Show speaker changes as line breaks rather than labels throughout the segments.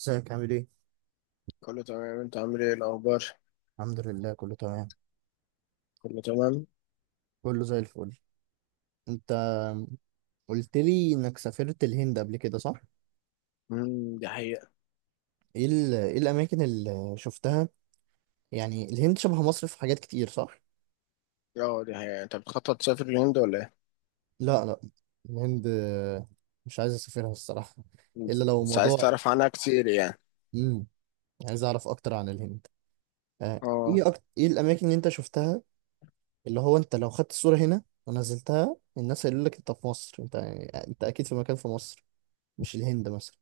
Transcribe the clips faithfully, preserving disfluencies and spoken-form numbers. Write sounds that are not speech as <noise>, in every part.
ازيك عامل ايه؟
كله تمام، انت عامل ايه الاخبار؟
الحمد لله كله تمام.
كله تمام.
كله زي الفل. انت قلت لي انك سافرت الهند قبل كده صح؟
امم دي حقيقة.
ايه ال... ايه الاماكن اللي شفتها؟ يعني الهند شبه مصر في حاجات كتير صح؟
اه، دي حقيقة. انت بتخطط تسافر الهند ولا ايه؟
لا لا، الهند مش عايز اسافرها الصراحة، الا لو
بس عايز
موضوع.
تعرف عنها كتير، يعني.
امم عايز اعرف اكتر عن الهند. آه.
اه،
ايه أكتر... ايه الاماكن اللي انت شفتها؟ اللي هو انت لو خدت الصورة هنا ونزلتها الناس هيقولوا لك انت في مصر، انت يعني انت اكيد في مكان في مصر، مش الهند مثلا.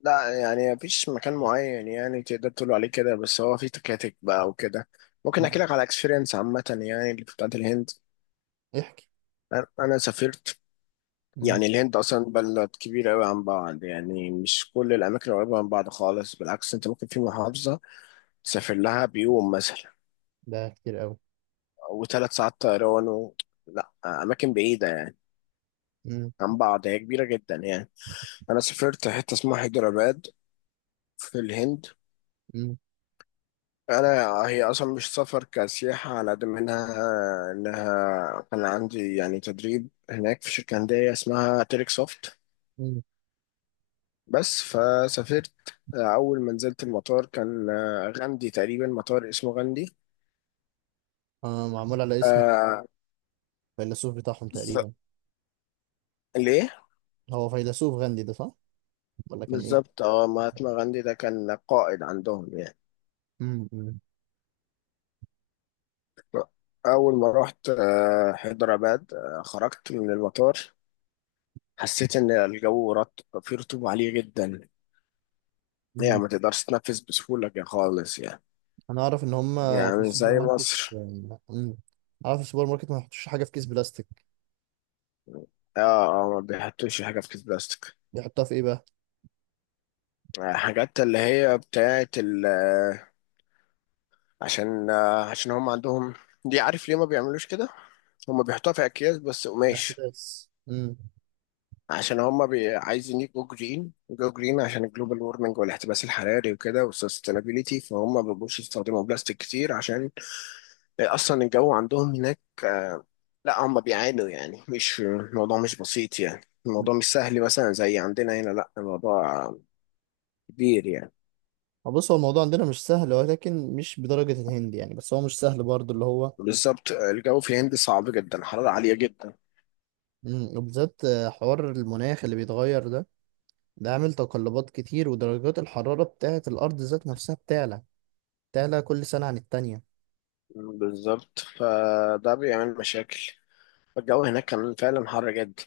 لا، يعني مفيش مكان معين يعني تقدر تقول عليه كده، بس هو في تكاتك بقى وكده. ممكن
مم.
احكي لك على اكسبيرينس عامة يعني اللي بتاعت الهند.
احكي.
انا انا سافرت. يعني الهند اصلا بلد كبيرة قوي عن بعض، يعني مش كل الاماكن قريبة من بعض خالص، بالعكس انت ممكن في محافظة تسافر لها بيوم مثلا
ده كتير قوي.
وثلاث ساعات طيران و... لا، أماكن بعيدة يعني
مم.
عن بعض، هي كبيرة جدا يعني. أنا سافرت حتة اسمها حيدراباد في الهند.
مم.
أنا هي أصلا مش سفر كسياحة على قد ما إنها إنها كان عندي يعني تدريب هناك في شركة هندية اسمها تيريك سوفت.
مم.
بس فسافرت. أول ما نزلت المطار كان غاندي تقريبا، مطار اسمه غاندي.
آه، معمول على اسم
آه،
الفيلسوف بتاعهم
بالظبط،
تقريبا.
ليه؟
هو فيلسوف غاندي ده صح ولا كان ايه؟
بالظبط، اه مهاتما غاندي ده كان قائد عندهم يعني.
مم. مم.
أول ما رحت آه، حيدرباد، آه، خرجت من المطار، حسيت إن الجو رط... فيه رطوبة عالية جدا. يعني
مم.
ما تقدرش تتنفس بسهولة كده خالص يعني،
انا اعرف ان هم في
يعني
السوبر
زي
ماركت،
مصر.
مم، اعرف في السوبر ماركت ما يحطوش حاجه في كيس بلاستيك.
اه، اه، ما بيحطوش حاجة في كيس بلاستيك.
بيحطها في ايه بقى؟
آه، حاجات اللي هي بتاعة ال آه، عشان آه، عشان هم عندهم دي، عارف ليه ما بيعملوش كده؟ هم بيحطوها في أكياس بس قماش،
الاحتباس. مم.
عشان هم بي... عايزين يجوا جرين، جو جرين، عشان الجلوبال وورمنج والاحتباس الحراري وكده والسستينابيلتي، فهم ما بيبقوش يستخدموا بلاستيك كتير، عشان اصلا الجو عندهم هناك، آه، لا، هم بيعانوا يعني، مش الموضوع مش بسيط يعني. الموضوع مش سهل مثلا زي عندنا هنا، لا الموضوع كبير يعني.
آه، بص هو الموضوع عندنا مش سهل ولكن مش بدرجه الهند يعني، بس هو مش سهل برضه اللي هو.
بالظبط، الجو في الهند صعب جدا، حرارة عالية جدا.
مم. وبالذات آه، حوار المناخ اللي بيتغير ده، ده عامل تقلبات كتير ودرجات الحراره بتاعه الارض ذات نفسها بتعلى. تعلى كل سنة عن التانية.
بالظبط، فده بيعمل مشاكل. الجو هناك كان فعلا حر جدا،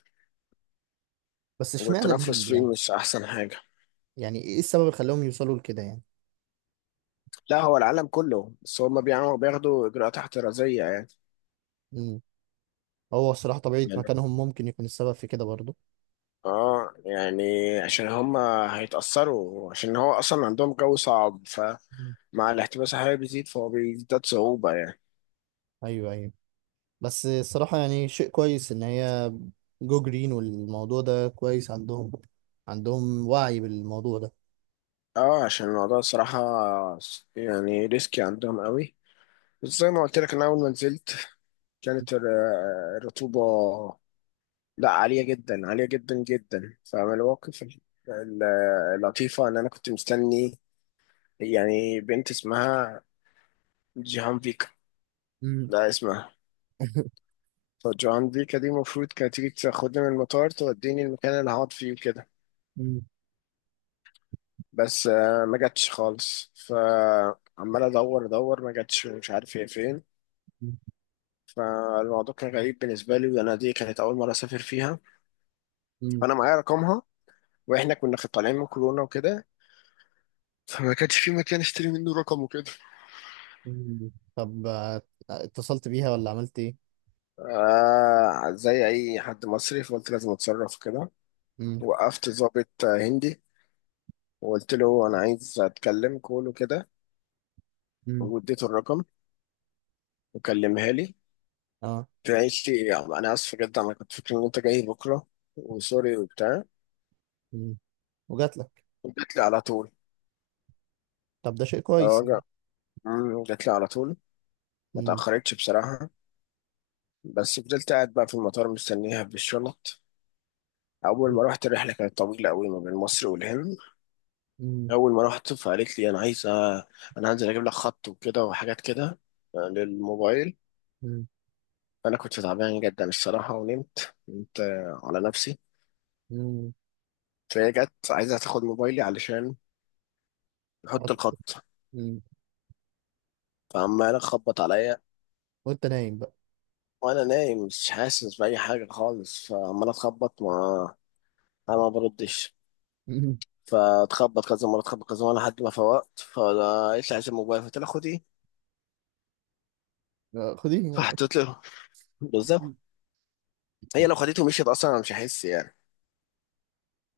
بس اشمعنى
والتنفس
الهند
فيه
يعني؟
مش أحسن حاجة.
يعني ايه السبب اللي خلاهم يوصلوا لكده يعني؟
لا، هو العالم كله، بس هم بيعملوا بياخدوا اجراءات احترازيه يعني.
مم. هو الصراحة طبيعة
يعني
مكانهم ممكن يكون السبب في كده برضو.
اه يعني عشان هم هيتاثروا، عشان هو اصلا عندهم جو صعب، فمع
مم.
الاحتباس الحراري بيزيد، فهو بيزداد صعوبه يعني.
ايوه، ايوه، بس الصراحة يعني شيء كويس ان هي جو جرين، والموضوع ده كويس عندهم، عندهم وعي بالموضوع ده.
اه، عشان الموضوع الصراحه يعني ريسكي عندهم قوي. بس زي ما قلت لك، انا اول ما نزلت كانت الر- الرطوبه لا عاليه جدا، عاليه جدا جدا. فمن المواقف ال- ال- اللطيفه ان انا كنت مستني يعني بنت اسمها جيهان.
مم.
لا اسمع.
<laughs>
فالجران دي كان دي المفروض كانت تيجي تاخدني من المطار، توديني المكان اللي هقعد فيه وكده.
مم.
بس آه، ما جاتش خالص، فعمال ادور ادور، ما جاتش، مش عارف هي فين. فالموضوع كان غريب بالنسبه لي، وانا دي كانت اول مره اسافر فيها.
مم.
فانا معايا رقمها، واحنا كنا خ- طالعين من كورونا وكده، فما كانش في مكان اشتري منه رقم وكده.
مم. طب آه، اتصلت بيها ولا عملت ايه؟
آه، زي اي حد مصري فقلت لازم اتصرف كده.
مم.
وقفت ضابط آه، هندي، وقلت له انا عايز اتكلم كول وكده،
مم.
واديته الرقم وكلمها لي.
اه.
قالت لي يعني انا اسف جدا، انا كنت فاكر ان انت جاي بكره، وسوري وبتاع.
مم. وجات لك؟
جات لي على طول.
طب ده شيء
اه،
كويس.
جا- مم، جات لي على طول، ما
مم.
تاخرتش بصراحه. بس فضلت قاعد بقى في المطار مستنيها بالشنط. اول ما رحت الرحله كانت طويله قوي ما بين مصر والهند.
مم.
اول ما رحت فقالت لي انا عايزه، انا هنزل اجيب لك خط وكده وحاجات كده، آه، للموبايل.
مم.
انا كنت تعبان جدا الصراحه ونمت نمت على نفسي.
مم.
فهي جت عايزه تاخد موبايلي علشان احط
حط-
الخط.
مم.
فعمال اخبط عليا
وانت نايم بقى.
وانا نايم، مش حاسس باي حاجه خالص، فعمال اتخبط، ما انا ما بردش.
<laughs> مم.
فاتخبط كذا مره، اتخبط كذا مره، لحد ما فوقت، فلقيت لي عايز الموبايل، فقلت لها خديه
آه، خديه.
فحطيت له. بالظبط، هي لو خدته ومشيت اصلا انا مش هحس يعني.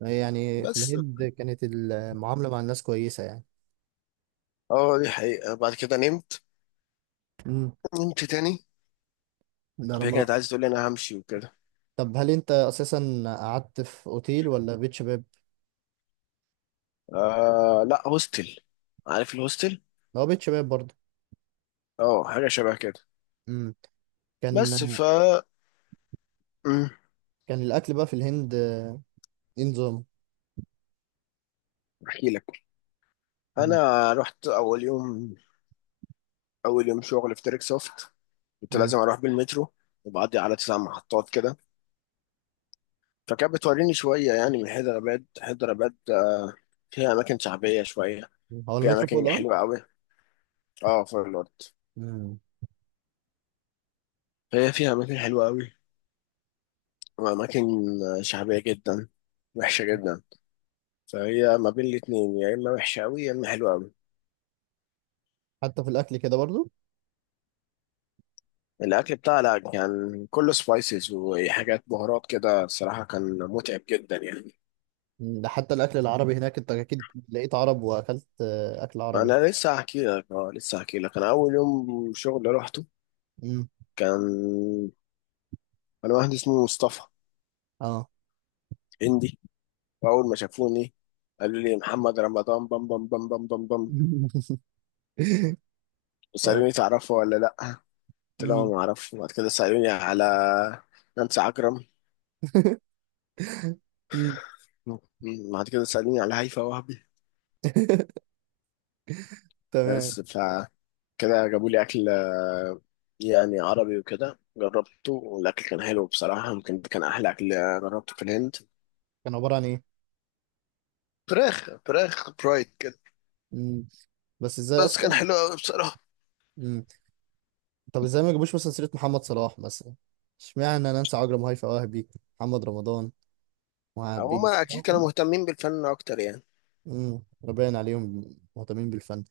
يعني في
بس
الهند كانت المعاملة مع الناس كويسة يعني.
اه، دي حقيقه، بعد كده نمت،
مم.
نمت تاني.
ده انا
فهي
مرة.
كانت عايزه تقول لي انا همشي وكده.
طب هل انت اساسا قعدت في اوتيل ولا بيت شباب؟
آه لا، هوستل. عارف الهوستل؟
هو بيت شباب برضه.
اه، حاجه شبه كده.
مم. كان.
بس، ف أمم،
كان الاكل بقى في الهند آه، ايه نظام؟
احكي لك.
مم.
انا رحت اول يوم، اول يوم شغل في تريك سوفت. كنت
مم.
لازم اروح بالمترو وبعدي على تسع محطات كده. فكانت بتوريني شويه يعني من حيدرآباد حيدرآباد، آه، فيها اماكن شعبيه شويه،
هو
فيها
المترو فوق
اماكن
الارض؟
حلوه قوي. اه، فوق الارض.
مم.
فهي فيها اماكن حلوه قوي، واماكن آه، شعبيه جدا، وحشه جدا. فهي ما بين الاتنين، يا اما وحشه قوي يا اما حلوه قوي.
حتى في الاكل كده برضه.
الاكل بتاعها لا، كان كله سبايسز وحاجات بهارات كده، الصراحه كان متعب جدا يعني.
مم. ده حتى الاكل العربي هناك انت اكيد لقيت عرب واكلت آه، اكل عربي.
انا لسه هحكي لك اه لسه هحكي لك، انا اول يوم شغل رحته،
مم.
كان انا واحد اسمه مصطفى،
اه.
هندي، واول ما شافوني قالوا لي محمد رمضان، بام بام بام بام بام بام.
<laughs> آه.
وسالوني تعرفه ولا لا. قلت لهم
مم.
ما اعرفه. وبعد كده سالوني على نانسي عجرم.
مم.
م- بعد كده سالوني على هيفاء وهبي.
<laughs> تمام.
بس فكده جابوا لي اكل، آه، يعني عربي وكده، جربته والاكل كان حلو بصراحه، يمكن ده كان احلى اكل جربته في الهند.
كان عبارة عن ايه؟
فراخ فراخ برايد كده.
مم. بس ازاي
بس كان
اصلا؟
حلو قوي بصراحه.
مم. طب ازاي ما جابوش مثلا سيرة محمد صلاح مثلا؟ اشمعنى نانسي عجرم، هيفاء وهبي، محمد رمضان وعبيس.
هما اكيد كانوا مهتمين بالفن اكتر يعني.
امم، باين عليهم مهتمين بالفن.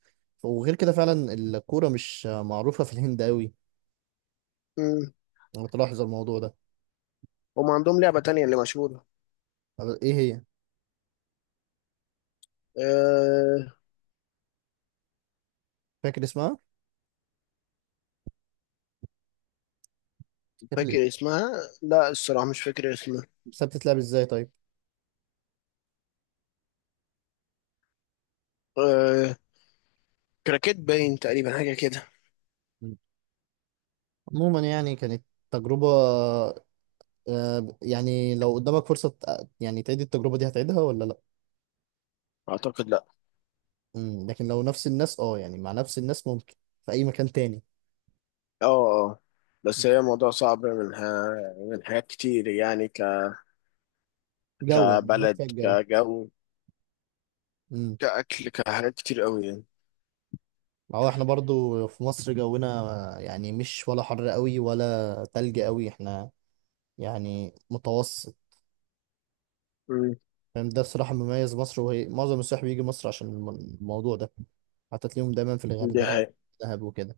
وغير كده فعلا الكورة مش معروفة في الهند قوي، انا بتلاحظ الموضوع ده.
هم عندهم لعبة تانية اللي مشهورة.
طب ايه هي؟
أه
فاكر اسمها؟ كانت ل-
فاكر اسمها. لا، الصراحة مش فاكر اسمها.
بس بتتلعب ازاي طيب؟
أه كراكيت باين تقريبا، حاجة كده.
مم. عموما يعني كانت تجربة. آه، يعني لو قدامك فرصة تق- يعني تعيد التجربة دي هتعيدها ولا لا؟
أعتقد لا.
مم. لكن لو نفس الناس، اه يعني مع نفس الناس، ممكن في اي مكان تاني.
اه، اه، بس هي موضوع صعب، من ها من حاجات كتير يعني، ك
جو يعني هناك
كبلد،
فيها الجو.
كجو،
امم.
كأكل، كحاجات كتير قوي يعني.
هو احنا برضو في مصر جونا يعني مش ولا حر قوي ولا تلج قوي، احنا يعني متوسط.
مم.
فاهم ده بصراحة مميز مصر، وهي معظم السياح بيجي مصر عشان الم- الموضوع ده، حتى تلاقيهم دايما في
دي
الغردقة
حقيقة.
ودهب وكده،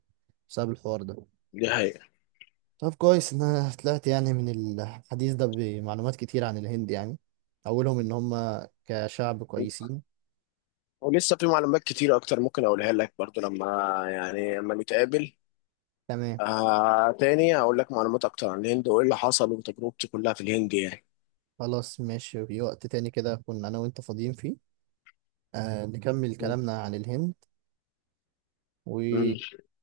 بسبب الحوار ده.
دي حقيقة.
طب كويس ان انا طلعت يعني من الحديث ده بمعلومات كتير عن الهند يعني، اولهم ان هم كشعب كويسين.
ولسه في معلومات كتير أكتر ممكن أقولها لك برضو لما، يعني لما نتقابل.
تمام.
آه تاني هقول لك معلومات اكتر عن الهند وايه اللي حصل وتجربتي كلها في الهند يعني.
خلاص ماشي، في وقت تاني كده كنا أنا وأنت فاضيين فيه، آه نكمل
مم.
كلامنا عن الهند،
مم.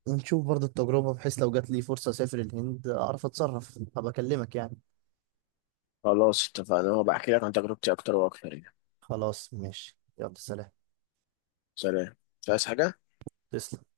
ونشوف برضه التجربة بحيث لو جات لي فرصة أسافر الهند أعرف أتصرف، هبقى أكلمك يعني.
خلاص اتفقنا، وبحكي لك عن تجربتي اكتر واكتر يعني.
خلاص ماشي، يلا سلام.
سلام. مش عايز حاجة.
تسلم.